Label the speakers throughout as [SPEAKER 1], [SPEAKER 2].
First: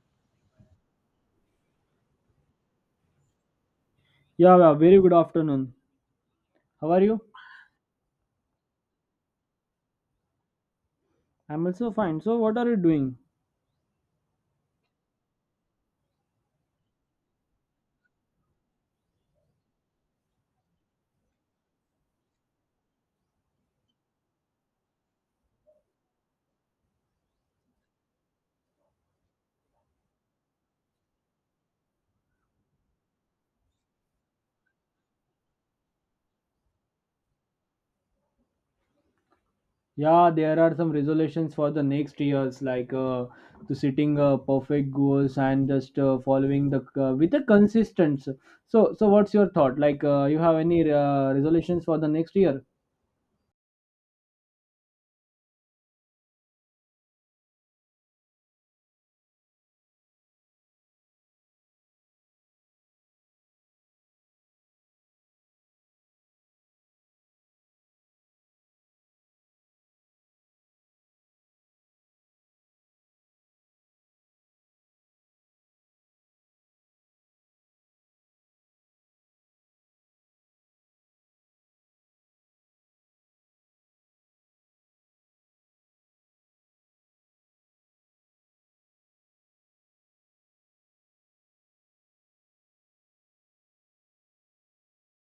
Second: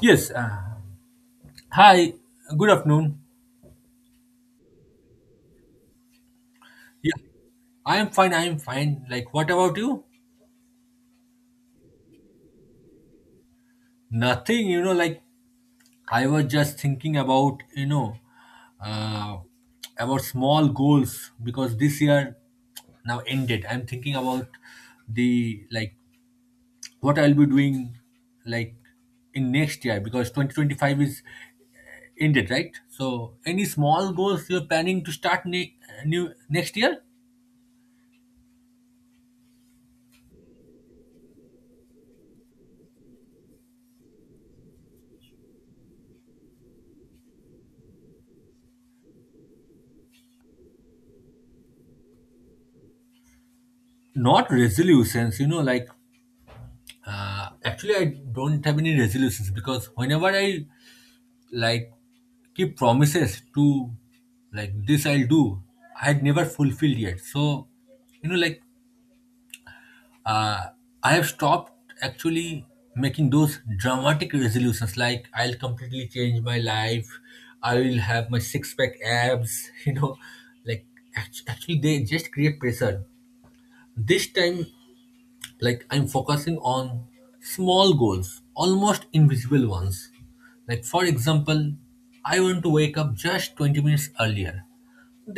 [SPEAKER 1] Yes. Hi. Good afternoon.
[SPEAKER 2] Yeah, yeah, very good afternoon. How are you?
[SPEAKER 1] Yeah, I am fine. I am fine. Like, what about you?
[SPEAKER 2] I'm also fine. So, what are you doing?
[SPEAKER 1] Nothing. I was just thinking about uh, about small goals because this year now ended. I'm thinking about the like what I'll be doing, like, in next year because 2025 is ended, right? So, any small goals you're planning to start new next year?
[SPEAKER 2] Yeah, there are some resolutions for the next years, like to setting perfect goals and just following the with the consistent. So, what's your thought? Like, you have any resolutions for the next year?
[SPEAKER 1] Not resolutions, actually, I don't have any resolutions because whenever I, like, keep promises to, like, this I'll do, I had never fulfilled yet. So, you know, like uh, I have stopped actually making those dramatic resolutions like I'll completely change my life, I will have my six pack abs, like actually they just create pressure. This time, like, I'm focusing on small goals, almost invisible ones. Like, for example, I want to wake up just 20 minutes earlier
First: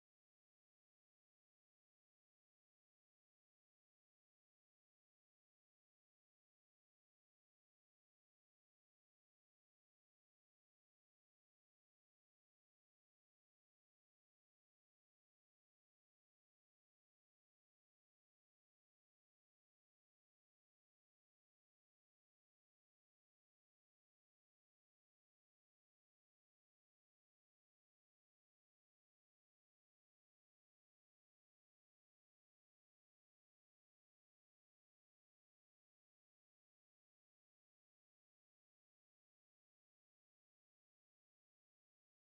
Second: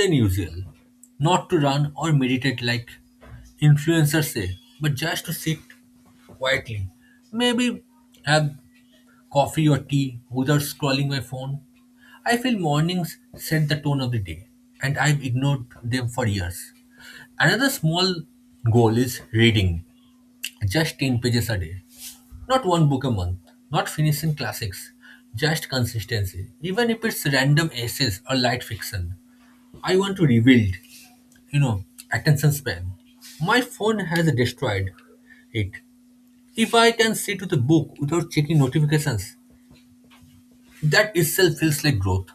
[SPEAKER 1] than usual, not to run or meditate like influencers say, but just to sit quietly, maybe have coffee or tea without scrolling my phone. I feel mornings set the tone of the day, and I've ignored them for years. Another small goal is reading. Just 10 pages a day. Not one book a month. Not finishing classics. Just consistency. Even if it's random essays or light fiction. I want to rebuild, you know, attention span. My phone has destroyed it. If I can sit with a book without checking notifications, that itself feels like growth.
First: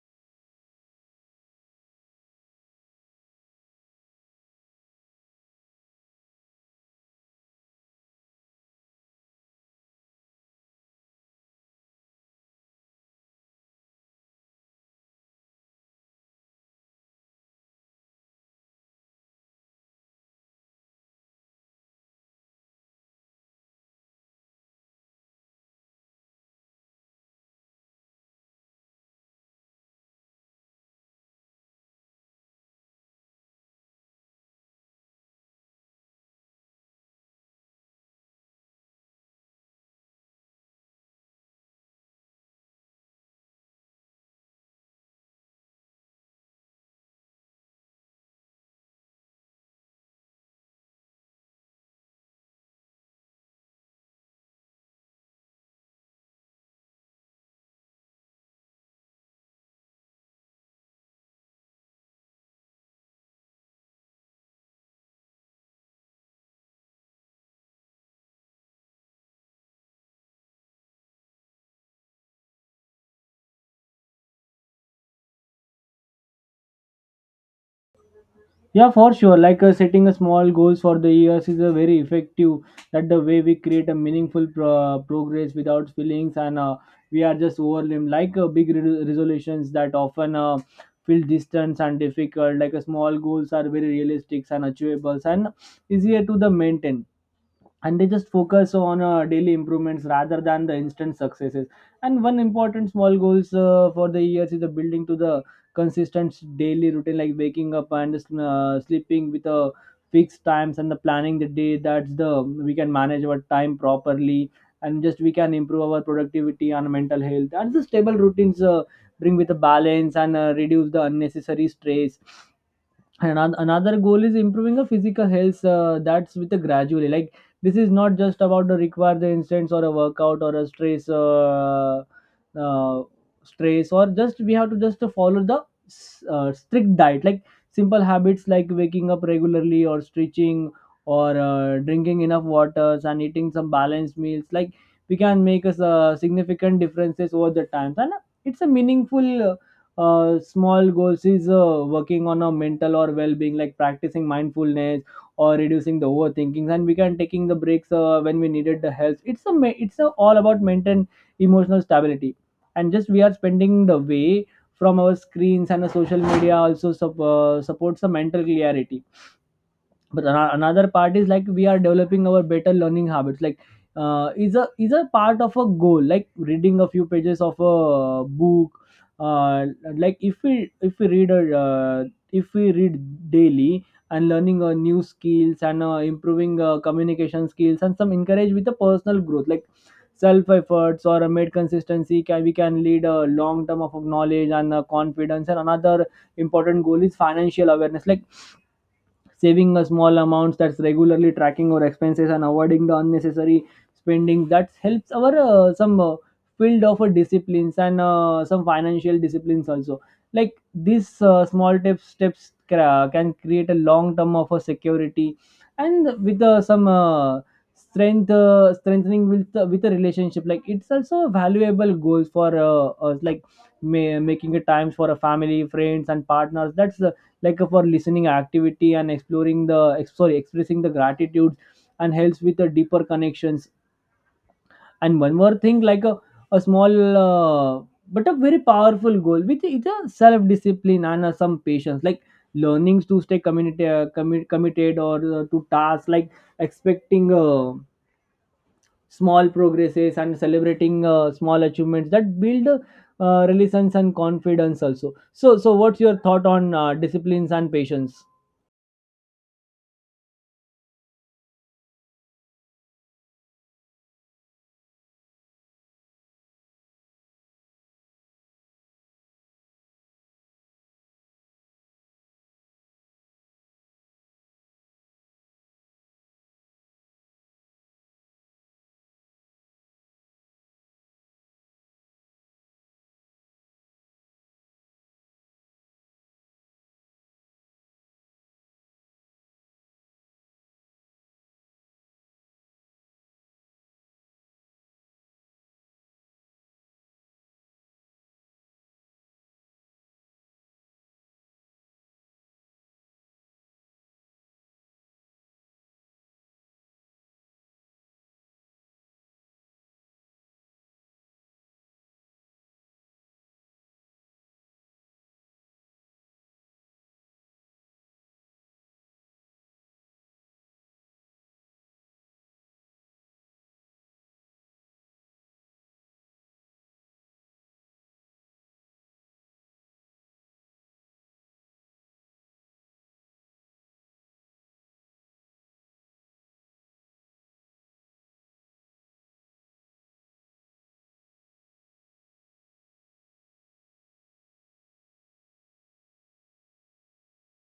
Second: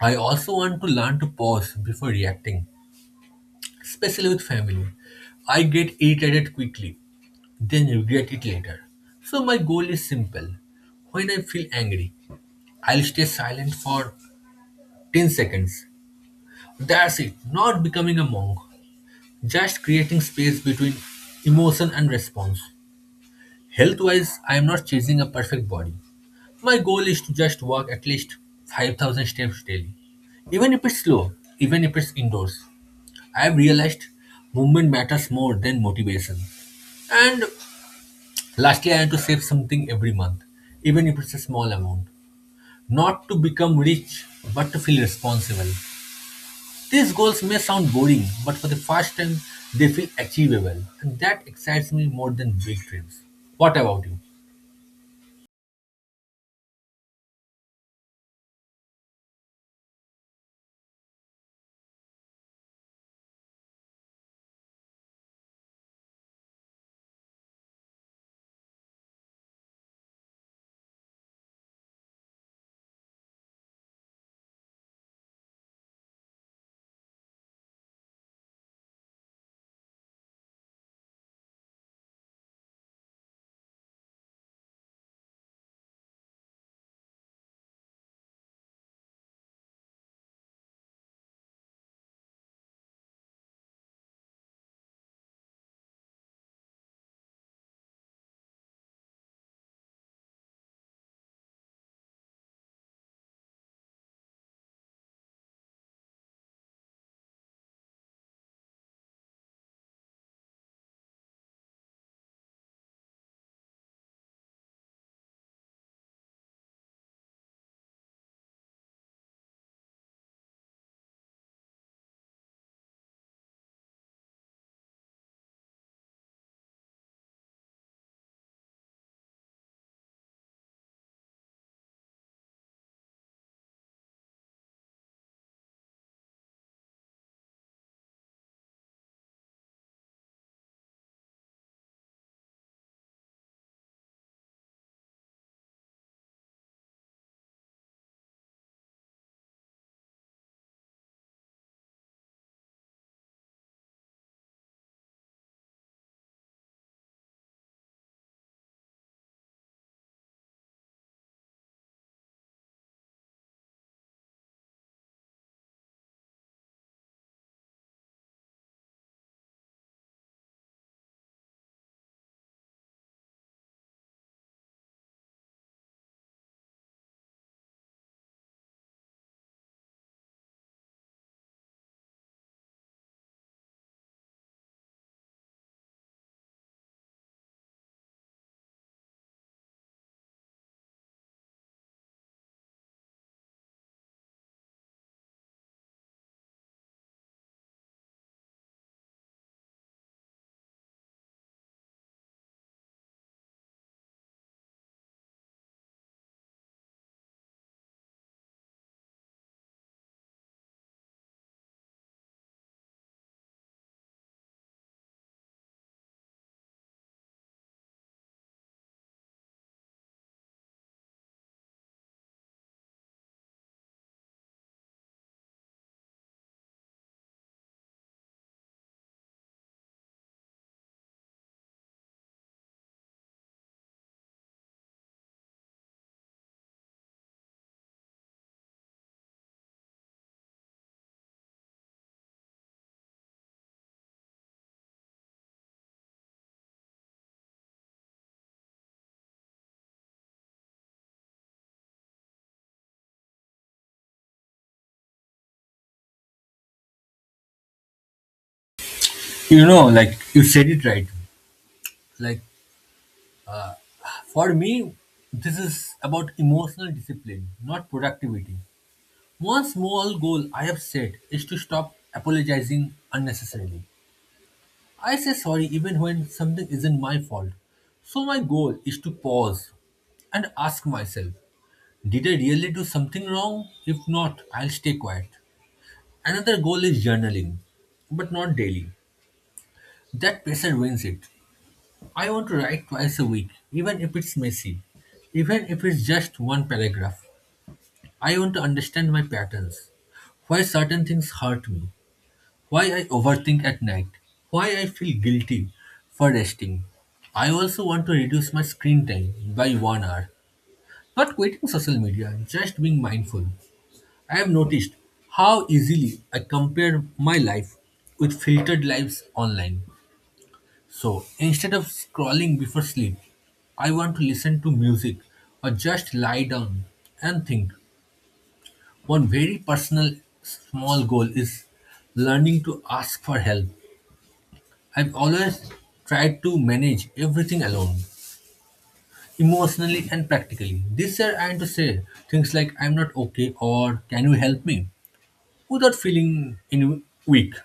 [SPEAKER 1] I also want to learn to pause before reacting, especially with family. I get irritated quickly, then regret it later. So my goal is simple. When I feel angry, I'll stay silent for 10 seconds. That's it, not becoming a monk, just creating space between emotion and response. Health wise, I am not chasing a perfect body. My goal is to just walk at least 5,000 steps daily. Even if it's slow, even if it's indoors, I have realized movement matters more than motivation. And lastly, I had to save something every month, even if it's a small amount. Not to become rich, but to feel responsible. These goals may sound boring, but for the first time, they feel achievable. And that excites me more than big dreams. What about you?
[SPEAKER 2] Yeah, for sure. Like setting a small goals for the years is a very effective. That the way we create a meaningful progress without feelings, and we are just overwhelmed. Like big resolutions that often feel distant and difficult. Like small goals are very realistic and achievable and easier to the maintain, and they just focus on daily improvements rather than the instant successes, and one important small goals for the years is the building to the consistent daily routine like waking up and sleeping with a fixed times and the planning the day that's the we can manage our time properly, and just we can improve our productivity and mental health, and the stable routines bring with a balance and reduce the unnecessary stress. And another goal is improving the physical health that's with a gradually. Like this is not just about the require the instance or a workout or a stress uh, stress, or just we have to just to follow the strict diet, like simple habits like waking up regularly or stretching or drinking enough waters and eating some balanced meals, like we can make us significant differences over the time. And it's a meaningful small goals is working on a mental or well-being like practicing mindfulness or reducing the overthinking, and we can taking the breaks when we needed the help. It's all about maintain emotional stability, and just we are spending the way from our screens, and the social media also supports the mental clarity. But another part is like we are developing our better learning habits, like is a part of a goal like reading a few pages of a book, uh, like if we read a if we read daily, and learning new skills, and improving communication skills, and some encourage with the personal growth like self efforts or a made consistency can we can lead a long term of knowledge and confidence. And another important goal is financial awareness, like saving a small amounts, that's regularly tracking our expenses and avoiding the unnecessary spending, that helps our some field of disciplines, and some financial disciplines also. Like these small tips steps can create a long term of a security, and with some strength strengthening with a relationship, like it's also a valuable goals for us, like making a times for a family friends and partners, that's like for listening activity and exploring the ex- sorry expressing the gratitude and helps with the deeper connections. And one more thing, like a small but a very powerful goal with it's a self discipline and some patience, like learnings to stay committed or to tasks, like expecting small progresses and celebrating small achievements that build relations and confidence also. So, what's your thought on disciplines and patience?
[SPEAKER 1] You know, like, you said it right. Like, for me, this is about emotional discipline, not productivity. One small goal I have set is to stop apologizing unnecessarily. I say sorry even when something isn't my fault. So my goal is to pause and ask myself, did I really do something wrong? If not, I'll stay quiet. Another goal is journaling, but not daily. That pressure wins it. I want to write twice a week, even if it's messy, even if it's just one paragraph. I want to understand my patterns, why certain things hurt me, why I overthink at night, why I feel guilty for resting. I also want to reduce my screen time by one hour. Not quitting social media, just being mindful. I have noticed how easily I compare my life with filtered lives online. So instead of scrolling before sleep, I want to listen to music or just lie down and think. One very personal small goal is learning to ask for help. I've always tried to manage everything alone, emotionally and practically. This year I had to say things like I'm not okay or can you help me without feeling in weak.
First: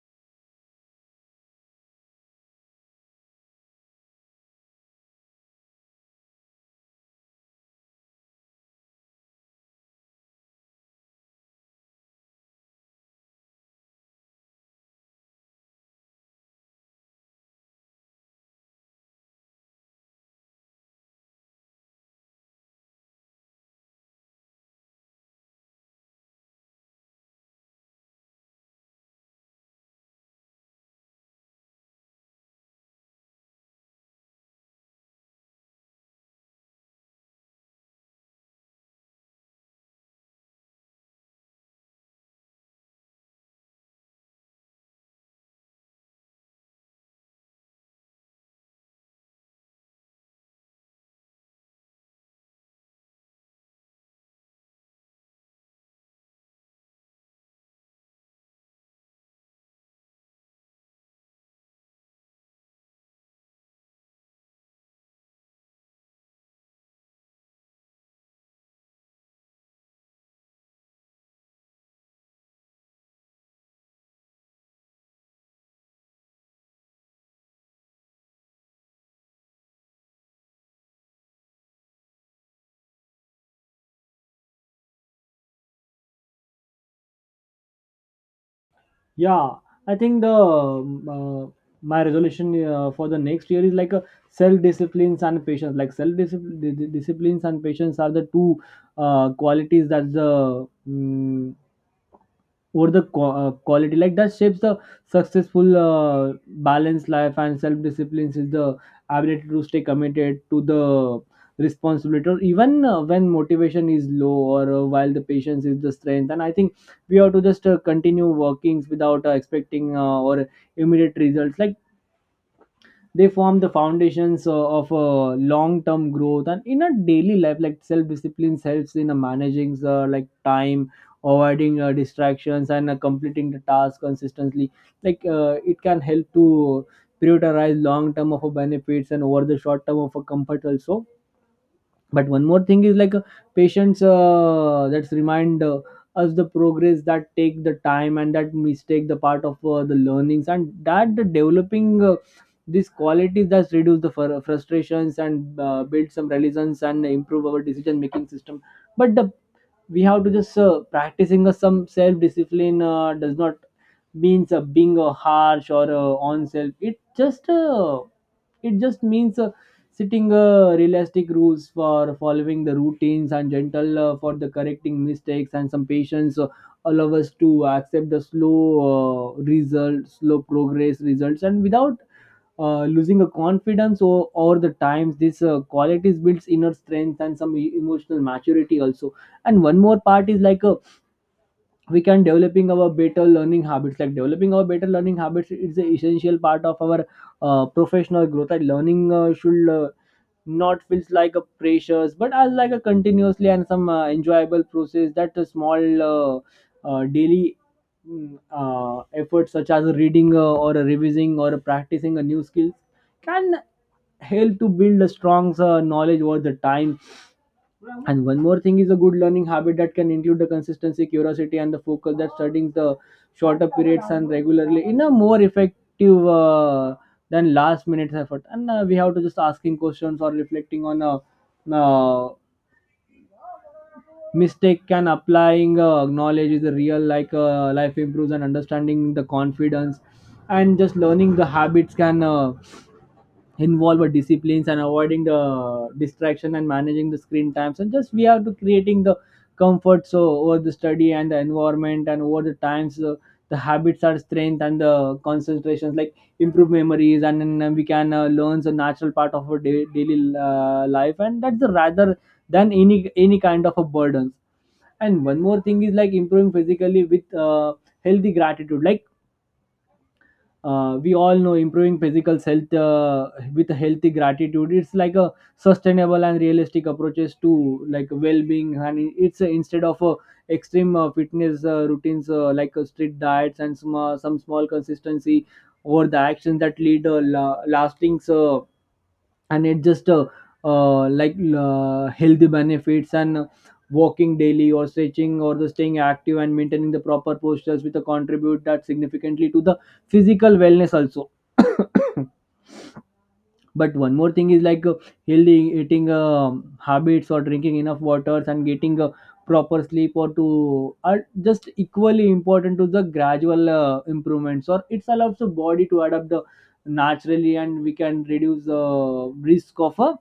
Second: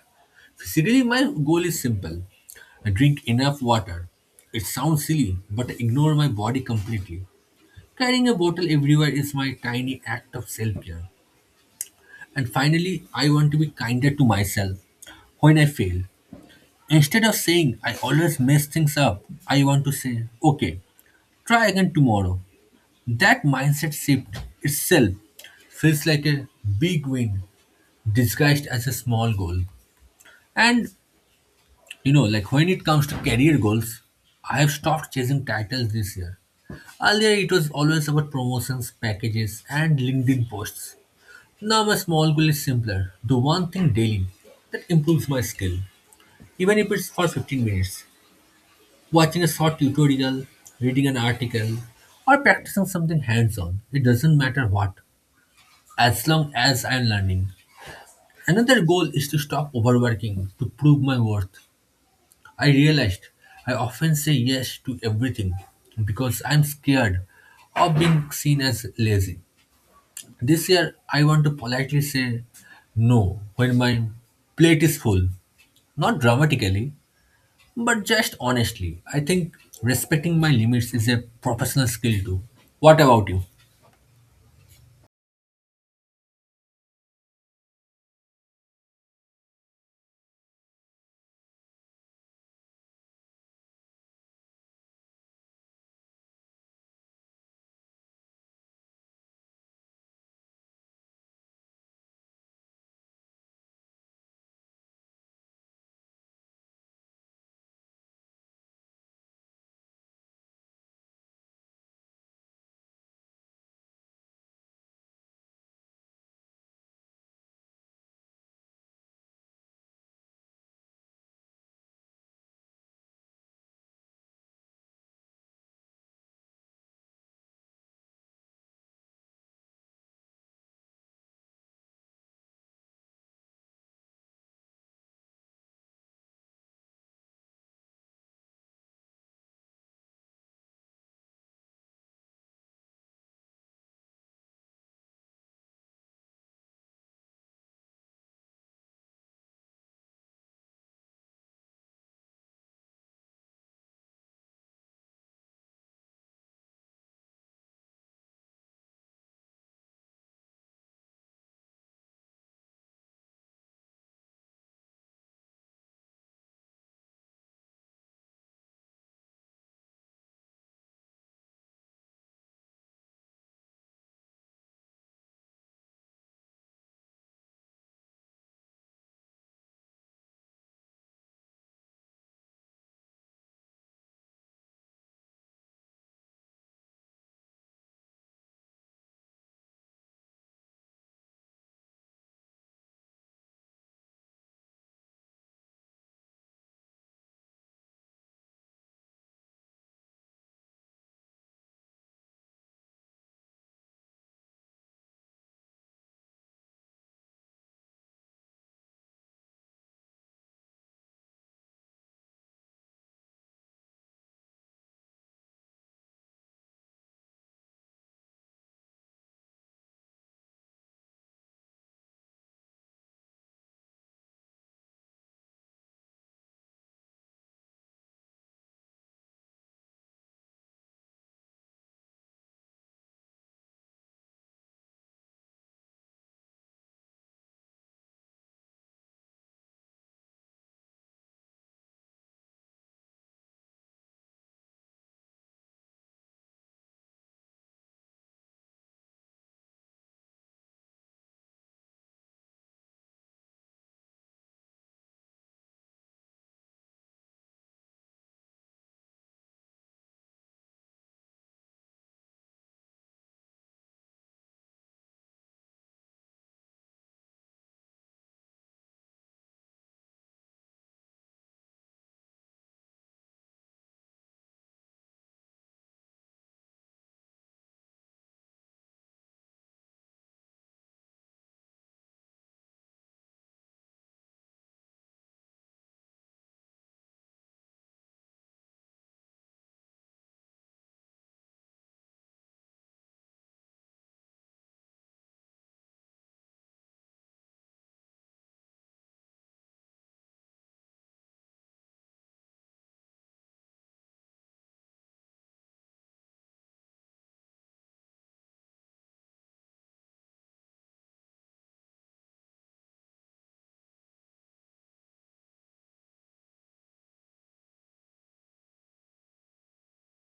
[SPEAKER 1] Physically, my goal is simple. I drink enough water. It sounds silly, but I ignore my body completely. Carrying a bottle everywhere is my tiny act of self care. And finally, I want to be kinder to myself when I fail. Instead of saying, I always mess things up, I want to say, okay, try again tomorrow. That mindset shift itself feels like a big win disguised as a small goal. And, you know, like, when it comes to career goals, I have stopped chasing titles this year. Earlier, it was always about promotions, packages, and LinkedIn posts. Now, my small goal is simpler: do one thing daily that improves my skill, even if it's for 15 minutes. Watching a short tutorial, reading an article, or practicing something hands on, it doesn't matter what, as long as I'm learning. Another goal is to stop overworking to prove my worth. I realized I often say yes to everything because I'm scared of being seen as lazy. This year, I want to politely say no when my plate is full, not dramatically, but just honestly. I think respecting my limits is a professional skill too. What about you?
[SPEAKER 2] Yeah, I think the my resolution for the next year is like a self disciplines and patience. Like self disciplines and patience are the two qualities that the quality like that shapes the successful balanced life, and self discipline is the ability to stay committed to the responsibility or even when motivation is low, or while the patience is the strength. And I think we have to just continue workings without expecting or immediate results, like they form the foundations of long-term growth. And in a daily life, like self-discipline helps in managing like time, avoiding distractions, and completing the task consistently, like it can help to prioritize long term of a benefits and over the short term of a comfort also. But one more thing is like patients that's remind us the progress that take the time, and that mistake the part of the learnings, and that the developing these qualities that reduce the frustrations and build some resilience and improve our decision making system. but the, we have to just practicing some self discipline does not means being harsh or on self. It just it just means setting realistic rules for following the routines, and gentle for the correcting mistakes, and some patience allow us to accept the slow results slow progress results and without losing a confidence over the times. This qualities builds inner strength and some emotional maturity also. And one more part is like a we can developing our better learning habits, like developing our better learning habits is an essential part of our professional growth, and learning should not feels like a pressures, but as like a continuously and some enjoyable process, that a small daily efforts such as reading or revising or practicing a new skills can help to build a strong knowledge over the time. And one more thing is a good learning habit that can include the consistency, curiosity, and the focus, that studying the shorter periods and regularly in a more effective than last minute effort. And we have to just asking questions or reflecting on a uh, mistake and applying knowledge is a real, like life improves and understanding the confidence, and just learning the habits can. Involve a disciplines and avoiding the distraction and managing the screen times, and just we have to creating the comfort so over the study and the environment, and over the times the habits are strength and the concentrations like improve memories, and then we can learn the natural part of our daily life, and that's the rather than any kind of a burden. And one more thing is like improving physically with healthy gratitude, like we all know improving physical health with a healthy gratitude, it's like a sustainable and realistic approaches to like well-being, and it's instead of extreme fitness routines like strict diets and some small consistency over the actions that lead lasting and it just like healthy benefits and walking daily or stretching or the staying active and maintaining the proper postures with a contribute that significantly to the physical wellness also. But one more thing is like healthy eating habits or drinking enough waters and getting a proper sleep or to are just equally important to the gradual improvements, or it allows the body to adapt the naturally, and we can reduce the risk of a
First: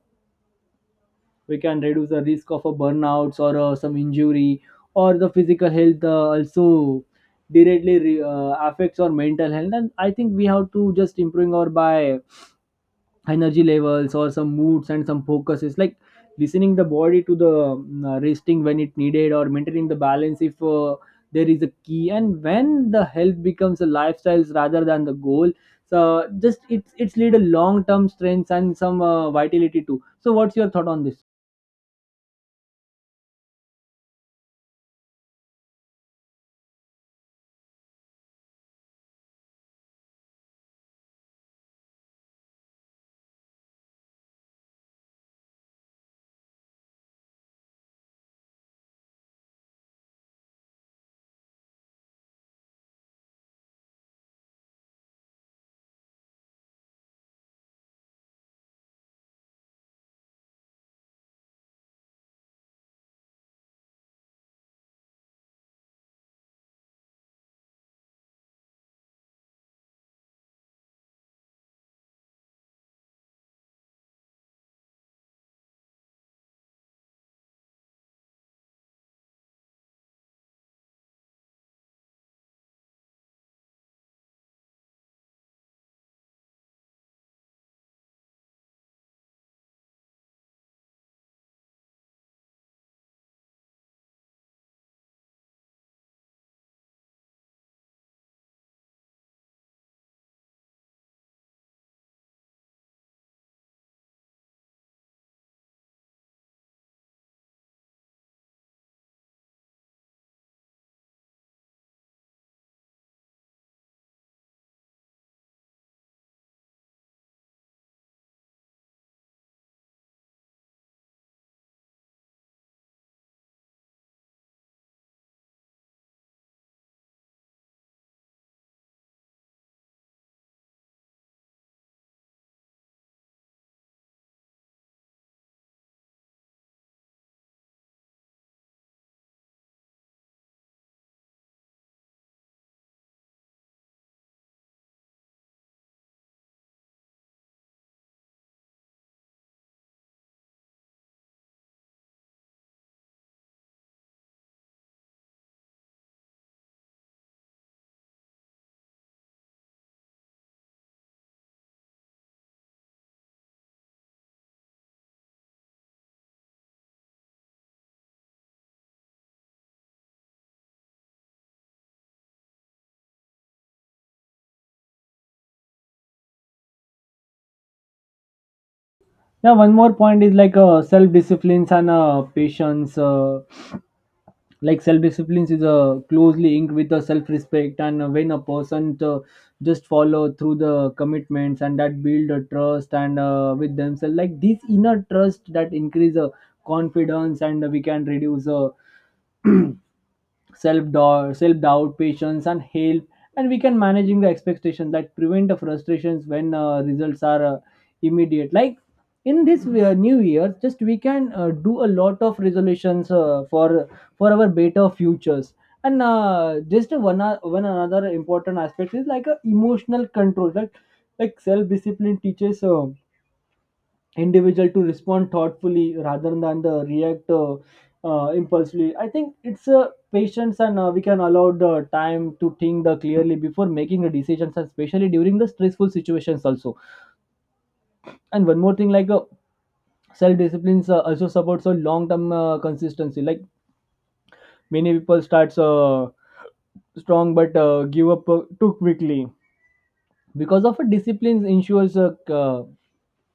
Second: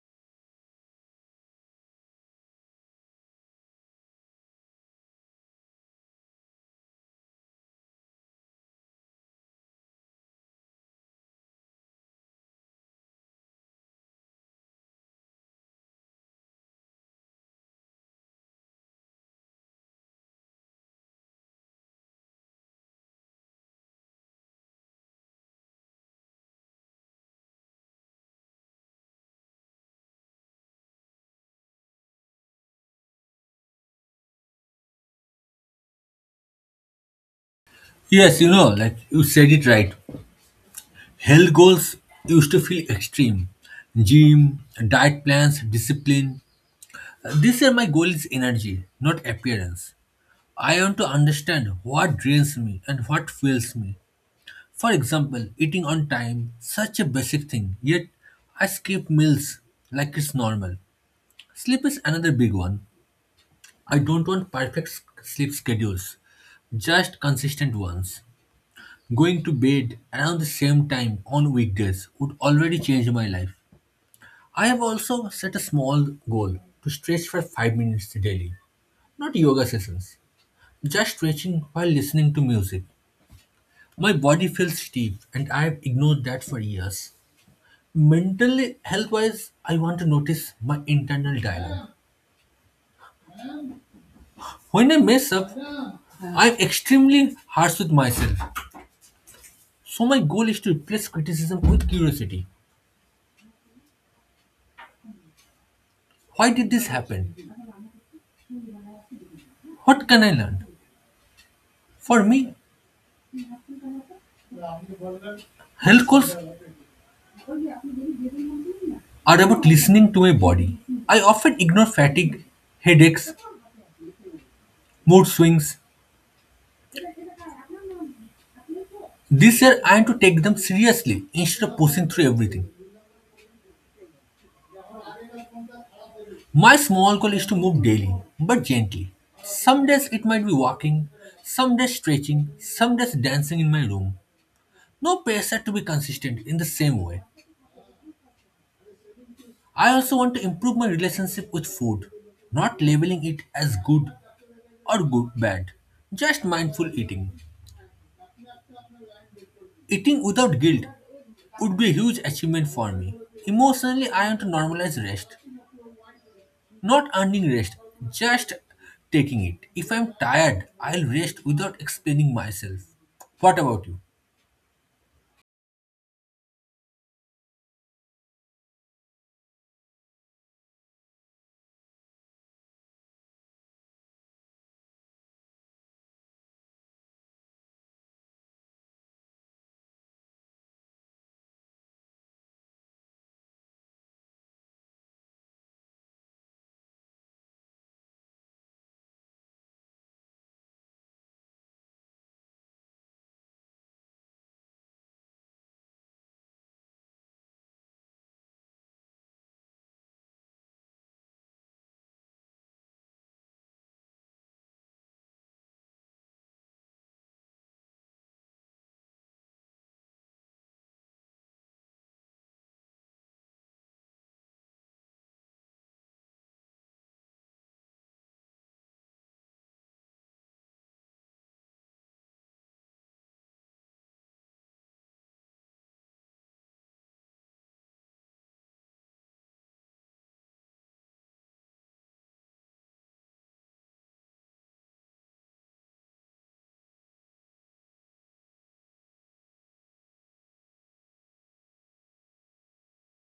[SPEAKER 2] we can reduce the risk of a burnouts or some injury or the physical health also directly affects our mental health. And I think we have to just improving our by energy levels or some moods and some focuses, like listening the body to the resting when it needed or maintaining the balance if there is a key, and when the health becomes a lifestyle rather than the goal, so just it's lead a long term strength and some vitality too. So what's your thought on this?
[SPEAKER 1] Yes, you know, like, you said it right. Health goals used to feel extreme. Gym, diet plans, discipline. This year my goal is energy, not appearance. I want to understand what drains me and what fuels me. For example, eating on time, such a basic thing, yet I skip meals like it's normal. Sleep is another big one. I don't want perfect sleep schedules, just consistent ones. Going to bed around the same time on weekdays would already change my life. I have also set a small goal to stretch for 5 minutes daily, not yoga sessions, just stretching while listening to music. My body feels stiff and I have ignored that for years. Mentally, health wise, I want to notice my internal dialogue. When I mess up, I'm extremely harsh with myself. So my goal is to replace criticism with curiosity. Why did this happen? What can I learn? For me, health goals are about listening to my body. I often ignore fatigue, headaches, mood swings. This year I am to take them seriously instead of pushing through everything. My small goal is to move daily, but gently. Some days it might be walking, some days stretching, some days dancing in my room. No pressure to be consistent in the same way. I also want to improve my relationship with food, not labeling it as good or good bad, just mindful eating. Eating without guilt would be a huge achievement for me. Emotionally, I want to normalize rest, not earning rest, just taking it. If I'm tired, I'll rest without explaining myself. What about you?
[SPEAKER 2] Yeah, one more point is like self disciplines and patience like self disciplines is closely linked with the self respect, and when a person just follow through the commitments and that build a trust and with themselves, like this inner trust that increase confidence, and we can reduce self-doubt, self-doubt patience and help, and we can managing the expectation that prevent the frustrations when results are immediate. Like in this new year just we can do a lot of resolutions for our better futures. And just one another important aspect is like emotional control, like self-discipline teaches individual to respond thoughtfully rather than the react impulsively. I think it's a patience, and we can allow the time to think the clearly before making the decisions, and especially during the stressful situations also. And one more thing like self disciplines also supports a long term consistency like Many people starts strong but give up too quickly because of a disciplines ensures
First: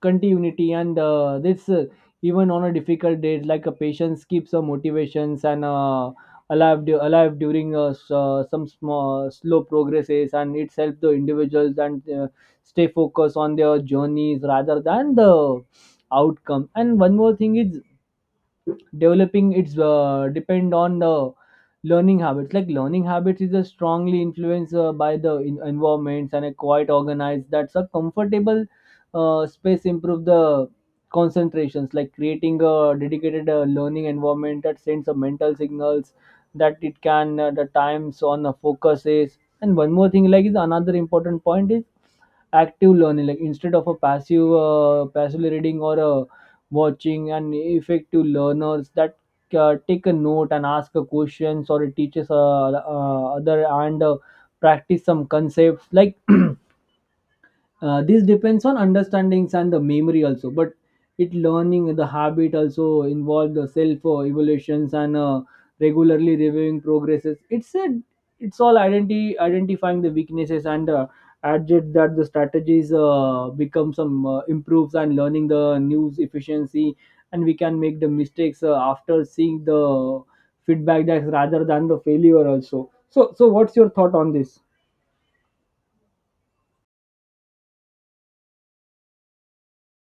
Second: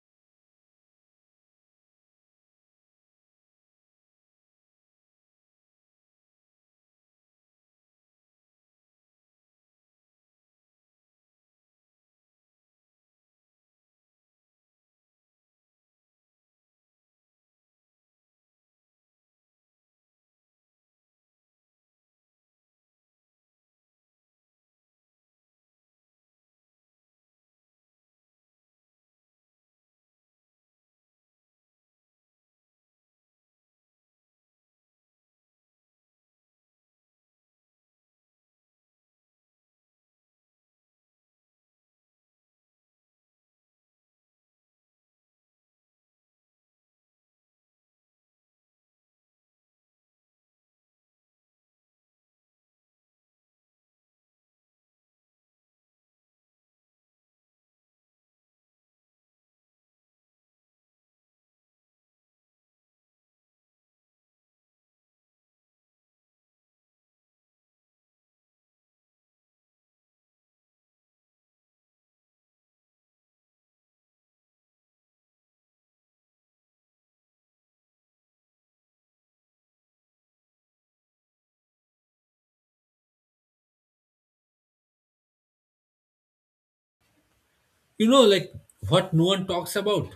[SPEAKER 2] continuity and this even on a difficult day like a patience keeps a motivations alive during some small slow progresses, and it helps the individuals and stay focused on their journeys rather than the outcome. And one more thing is developing it's depend on the learning habits. Like learning habits is a strongly influenced by the environments, and a quite organized that's a comfortable space improve the concentrations, like creating a dedicated learning environment that sends a mental signals that it can the times on the focus is. And one more thing like is another important point is active learning, like instead of a passively reading or a watching, and effective learners that take a note and ask a questions or it teaches other, and practice some concepts. Like this depends on understandings and the memory also. But it learning the habit also involve the self evaluations, and regularly reviewing progresses. It's a it's all identity identifying the weaknesses and adjust that the strategies become some improves and learning the news efficiency. And we can make the mistakes after seeing the feedback that rather than the failure also. So what's your thought on this?
[SPEAKER 1] You know, like, what no one talks about?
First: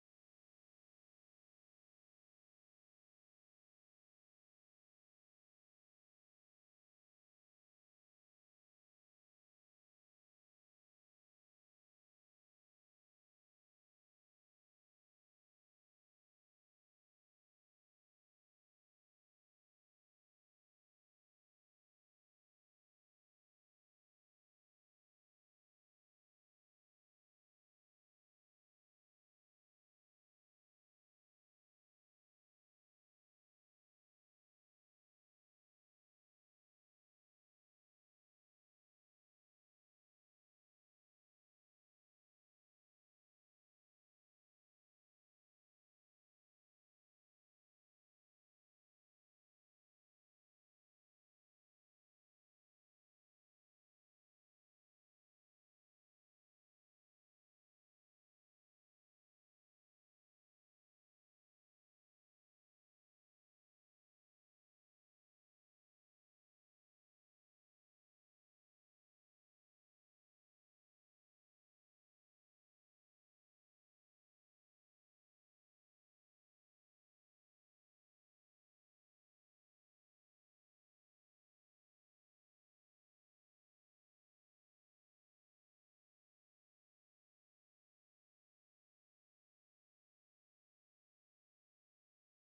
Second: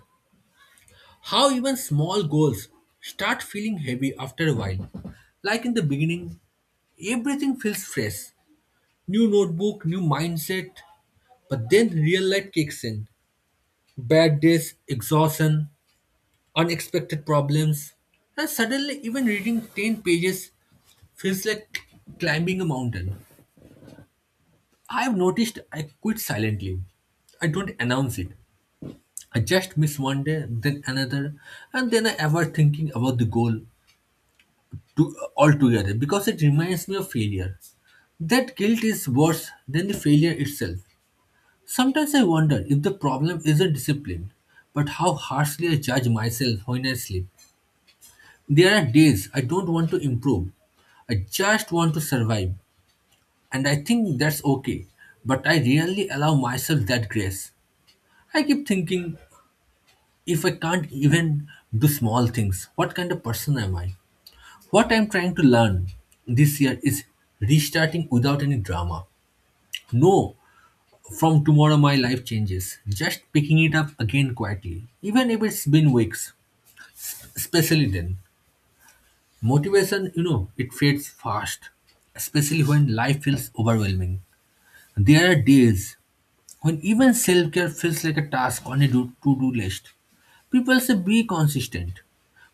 [SPEAKER 1] How even small goals start feeling heavy after a while. Like, in the beginning, everything feels fresh, new notebook, new mindset. But then real life kicks in, bad days, exhaustion, unexpected problems. And suddenly, even reading 10 pages feels like climbing a mountain. I've noticed I quit silently. I don't announce it. I just miss one day, then another, and then I ever thinking about the goal to altogether because it reminds me of failure. That guilt is worse than the failure itself. Sometimes I wonder if the problem isn't discipline, but how harshly I judge myself when I sleep. There are days I don't want to improve. I just want to survive, and I think that's okay, but I rarely allow myself that grace. I keep thinking, if I can't even do small things, what kind of person am I? What I'm trying to learn this year is restarting without any drama. No, from tomorrow my life changes. Just picking it up again quietly, even if it's been weeks. Especially then. Motivation, you know, it fades fast, especially when life feels overwhelming. There are days when even self care feels like a task on a to do list. People say be consistent,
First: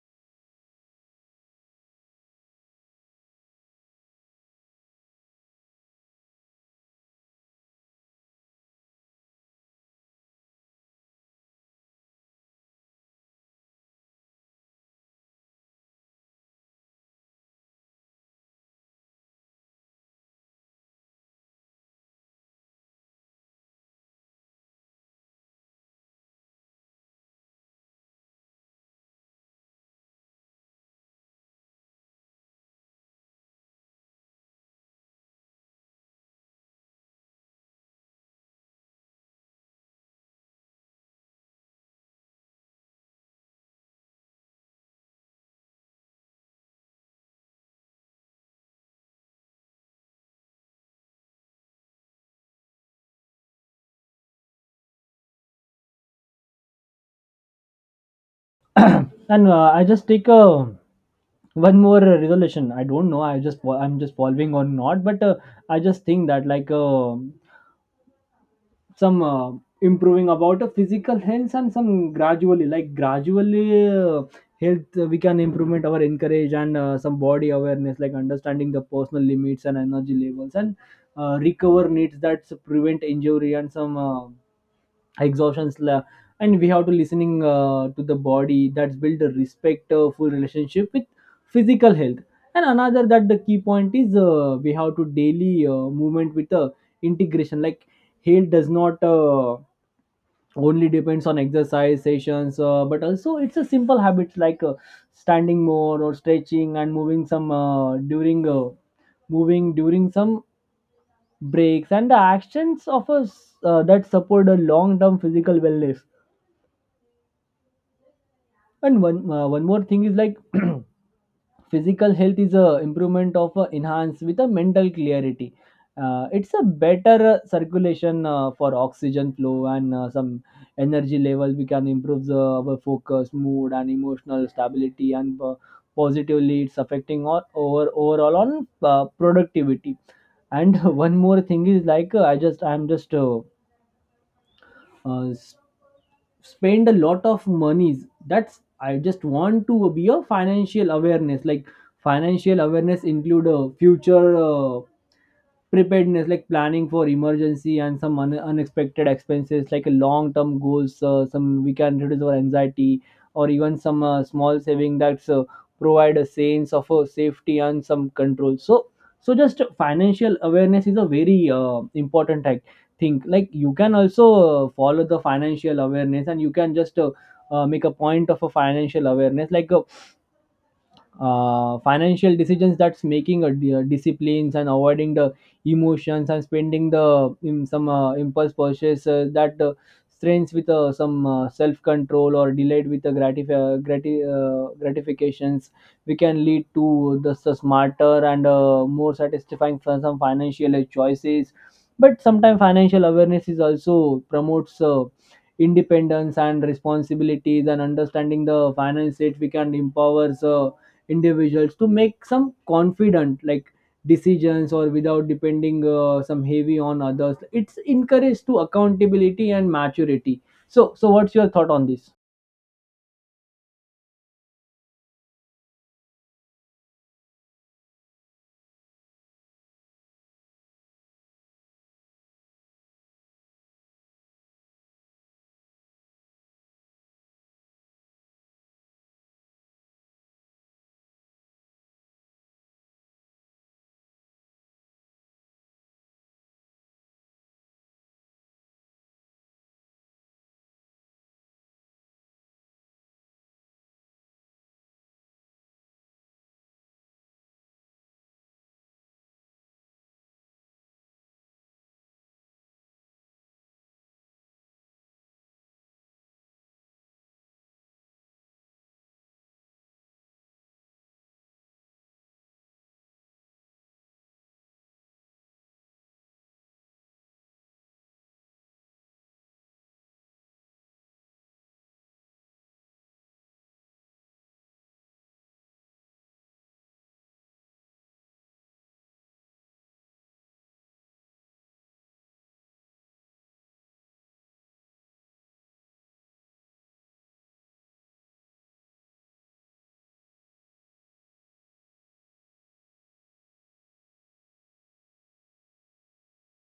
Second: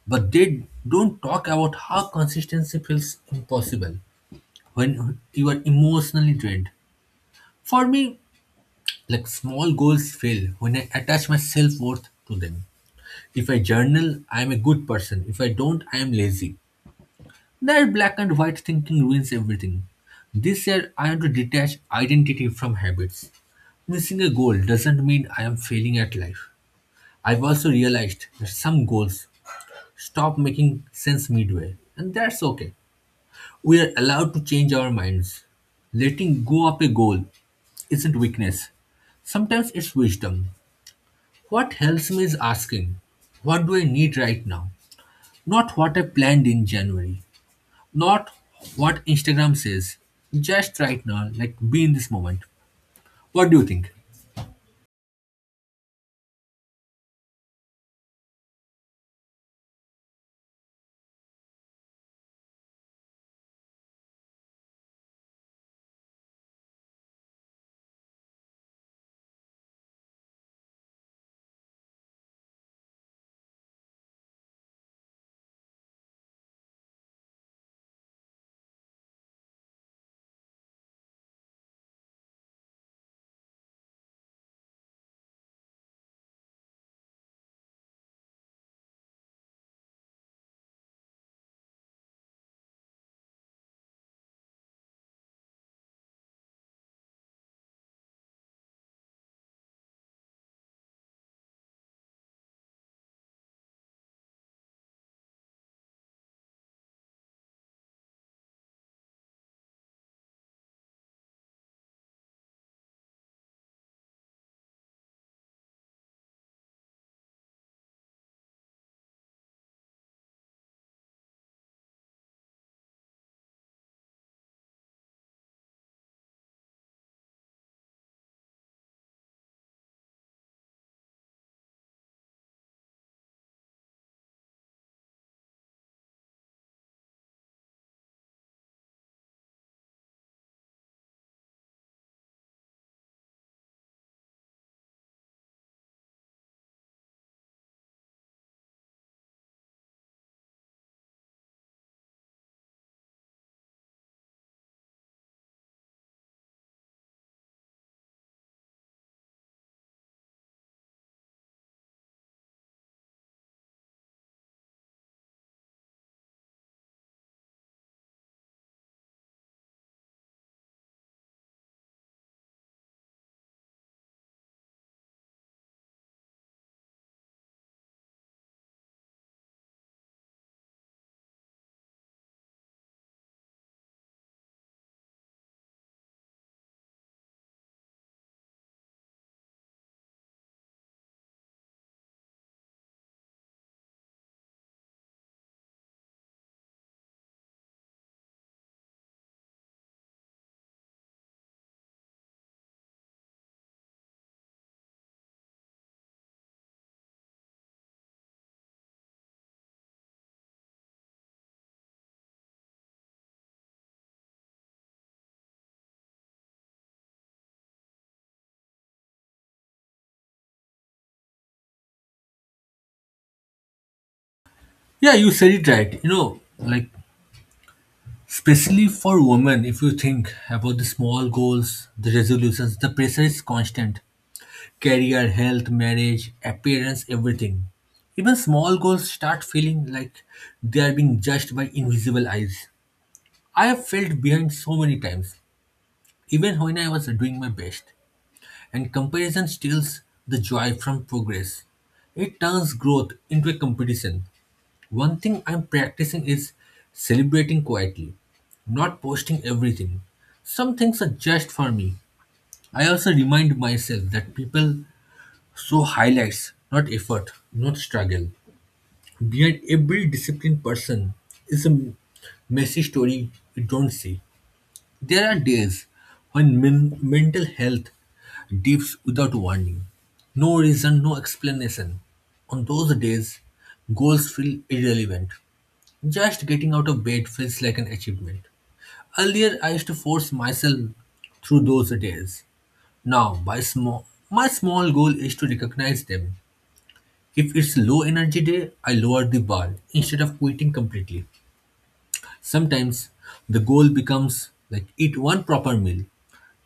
[SPEAKER 1] but they don't talk about how consistency feels impossible when you are emotionally drained. For me, like, small goals fail when I attach my self worth to them. If I journal, I am a good person. If I don't, I am lazy. That black and white thinking ruins everything. This year, I want to detach identity from habits. Missing a goal doesn't mean I am failing at life. I've also realized that some goals stop making sense midway, and that's okay. We are allowed to change our minds. Letting go of a goal isn't weakness, sometimes it's wisdom. What helps me is asking, what do I need right now? Not what I planned in January, not what Instagram says, just right now, like, be in this moment. What do you think?
[SPEAKER 2] And I just take a one more resolution. I don't know, I just I'm just following or not, but I just think that like some improving about physical health and some gradually health we can improvement our encourage, and some body awareness like understanding the personal limits and energy levels, and recover needs that prevent injury and some exhaustions and we have to listening to the body that's build a respectful relationship with physical health. And another that the key point is we have to daily movement with the integration. Like health does not only depends on exercise sessions, but also it's a simple habits like standing more or stretching and moving some during moving during some breaks and the actions of us that support a long term physical wellness. And one more thing is like physical health is a improvement of enhance with a mental clarity. It's a better circulation for oxygen flow, and some energy level. We can improve the, our focus, mood, and emotional stability, and positively it's affecting all over overall on productivity. And one more thing is like I just uh, s- spend a lot of monies, that's I just want to be a financial awareness. Like financial awareness include a future preparedness, like planning for emergency and some unexpected expenses like a long term goals. Some we can reduce our anxiety or even some small saving that's provide a sense of safety and some control. So just financial awareness is a very important, I think. Like you can also follow the financial awareness, and you can just make a point of a financial awareness like financial decisions, that's making a disciplines and avoiding the emotions and spending the in some impulse purchase that strains with some self control or delayed with the gratifications. We can lead to the, smarter and more satisfying for some financial choices. But sometimes financial awareness is also promotes independence and responsibilities, and understanding the finance it we can empower individuals to make some confident like decisions or without depending some heavy on others. It's encouraged to accountability and maturity. So what's your thought on this?
[SPEAKER 1] Yeah, you said it right. You know, like, especially for women, if you think about the small goals, the resolutions, the pressure is constant, career, health, marriage, appearance, everything. Even small goals start feeling like they are being judged by invisible eyes. I have felt behind so many times, even when I was doing my best, and comparison steals the joy from progress. It turns growth into a competition. One thing I'm practicing is celebrating quietly, not posting everything. Some things are just for me. I also remind myself that people show highlights, not effort, not struggle. Behind every disciplined person is a messy story you don't see. There are days when mental health dips without warning. No reason, no explanation. On those days, goals feel irrelevant. Just getting out of bed feels like an achievement. Earlier, I used to force myself through those days. Now, by small, my small goal is to recognize them. If it's low energy day, I lower the bar instead of quitting completely. Sometimes the goal becomes like, eat one proper meal,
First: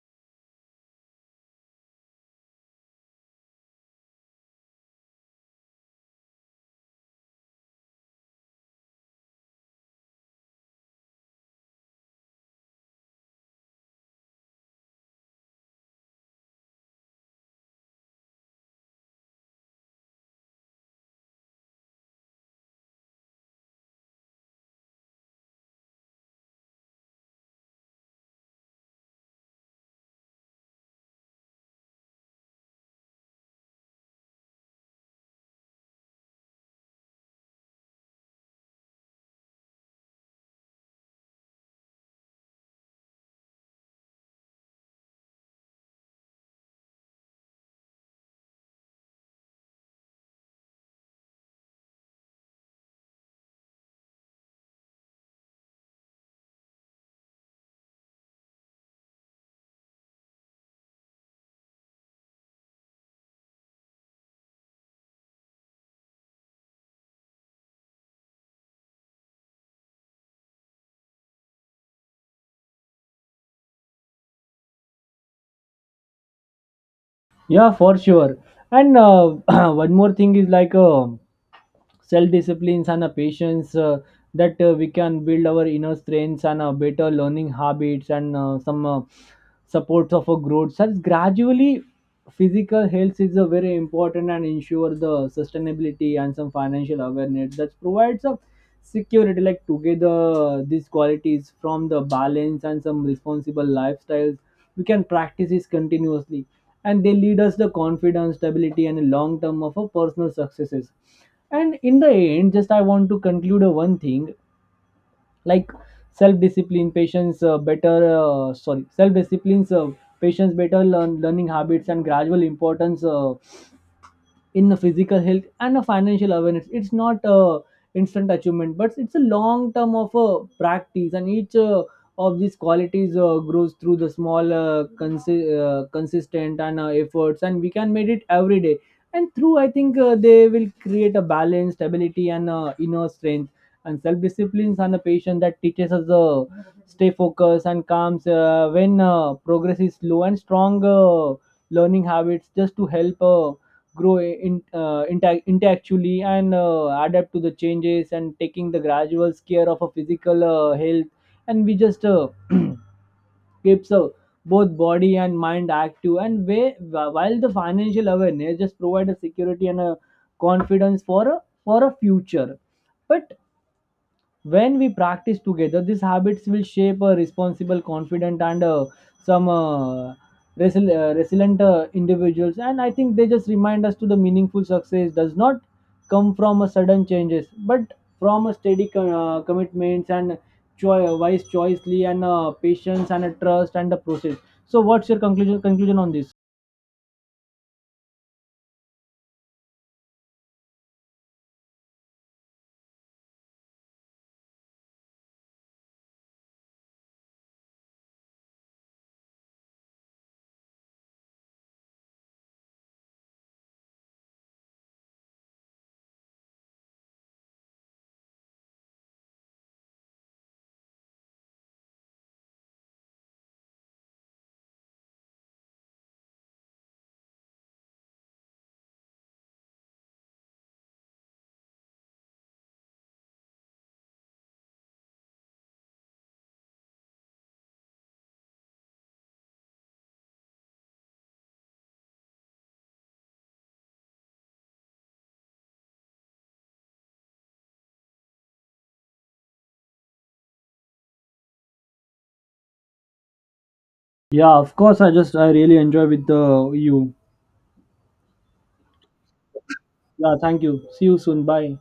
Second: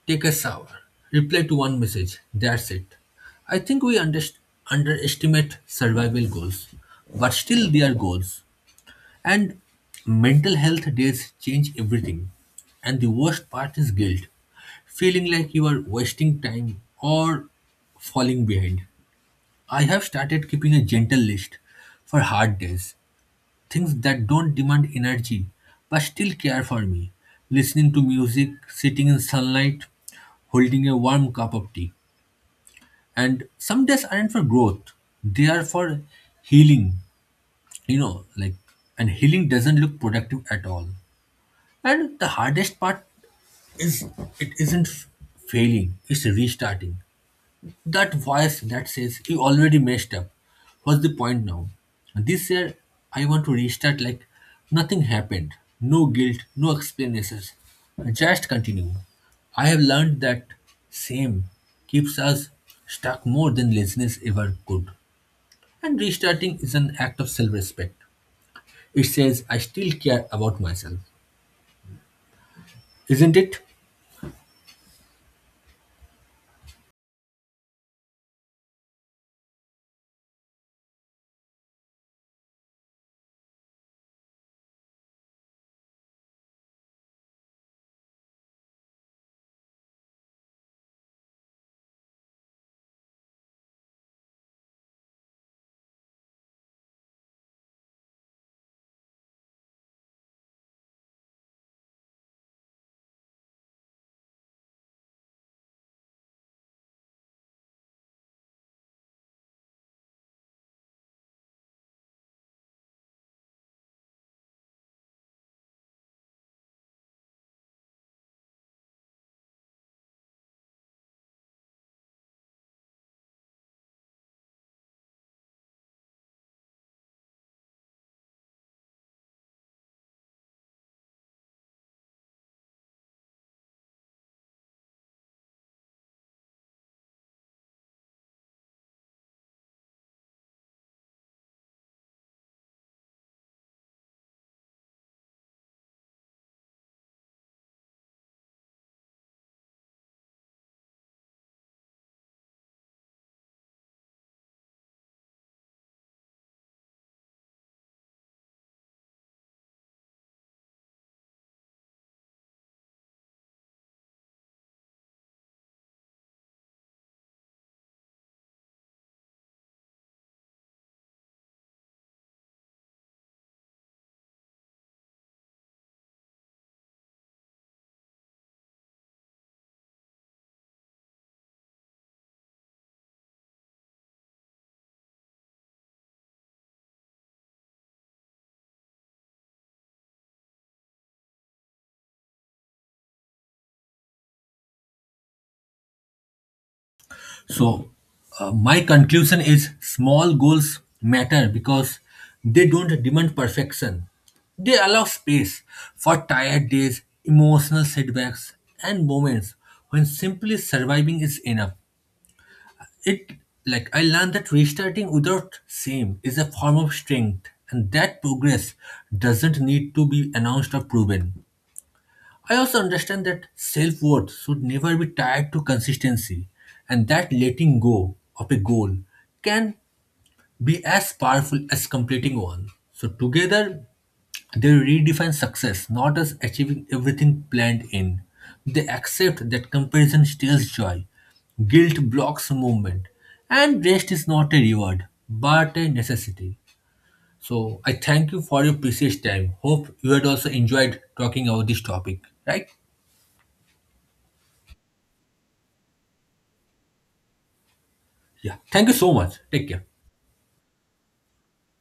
[SPEAKER 1] take a shower, reply to one message. That's it. I think we underestimate survival goals, but still they are goals. And mental health days change everything. And the worst part is guilt. Feeling like you are wasting time or falling behind. I have started keeping a gentle list for hard days. Things that don't demand energy but still care for me. Listening to music, sitting in sunlight, holding a warm cup of tea. And some days aren't for growth, they are for healing, you know, like, and healing doesn't look productive at all. And the hardest part is, it isn't failing, it's restarting. That voice that says you already messed up. What's the point now? This year I want to restart like nothing happened. No guilt, no explanations. Just continue. I have learned that same keeps us stuck more than laziness ever could. And restarting is an act of self respect. It says I still care about myself. Isn't it?
[SPEAKER 2] Yeah, for sure. And one more thing is like self disciplines and a patience that we can build our inner strengths, and better learning habits, and some supports of a growth such gradually. Physical health is a very important and ensure the sustainability, and some financial awareness that provides a security. Like together these qualities from the balance and some responsible lifestyles, we can practice this continuously, and they lead us the confidence stability and long term of a personal successes. And in the end, just I want to conclude one thing, like self discipline patience better sorry, self disciplines patience, better learning habits and gradual importance in the physical health and a financial awareness. It's not a instant achievement, but it's a long term of a practice, and each of these qualities grows through the small, consistent, and efforts, and we can make it every day. And through, I think they will create a balance, stability, and inner strength, and self disciplines and a patience that teaches us stay focused and calms when progress is slow and strong. Learning habits just to help. Grow in, intellectually, and adapt to the changes, and taking the gradual care of a physical health, and we just keeps both body and mind active and way, while the financial awareness just provide a security and a confidence for a future. But when we practice together these habits will shape a responsible confident and some resilient individuals, and I think they just remind us to the meaningful success does not come from a sudden changes but from a steady commitments and wise choicely and patience and a trust and a process. So what's your conclusion on this?
[SPEAKER 1] So, my conclusion is small goals matter because they don't demand perfection. They allow space for tired days, emotional setbacks, and moments when simply surviving is enough. It, like, I learned that restarting without shame is a form of strength, and that progress doesn't need to be announced or proven. I also understand that self worth should never be tied to consistency, and that letting go of a goal can be as powerful as completing one. So, together, they redefine success not as achieving everything planned in. They accept that comparison steals joy, guilt blocks movement, and rest is not a reward but a necessity. So, I thank you for your precious time. Hope you had also enjoyed talking about this topic, right?
[SPEAKER 2] Yeah, of course, I just I really enjoy with you.
[SPEAKER 1] Yeah. Thank you so much. Take care.
[SPEAKER 2] Yeah, thank you, see you soon, bye.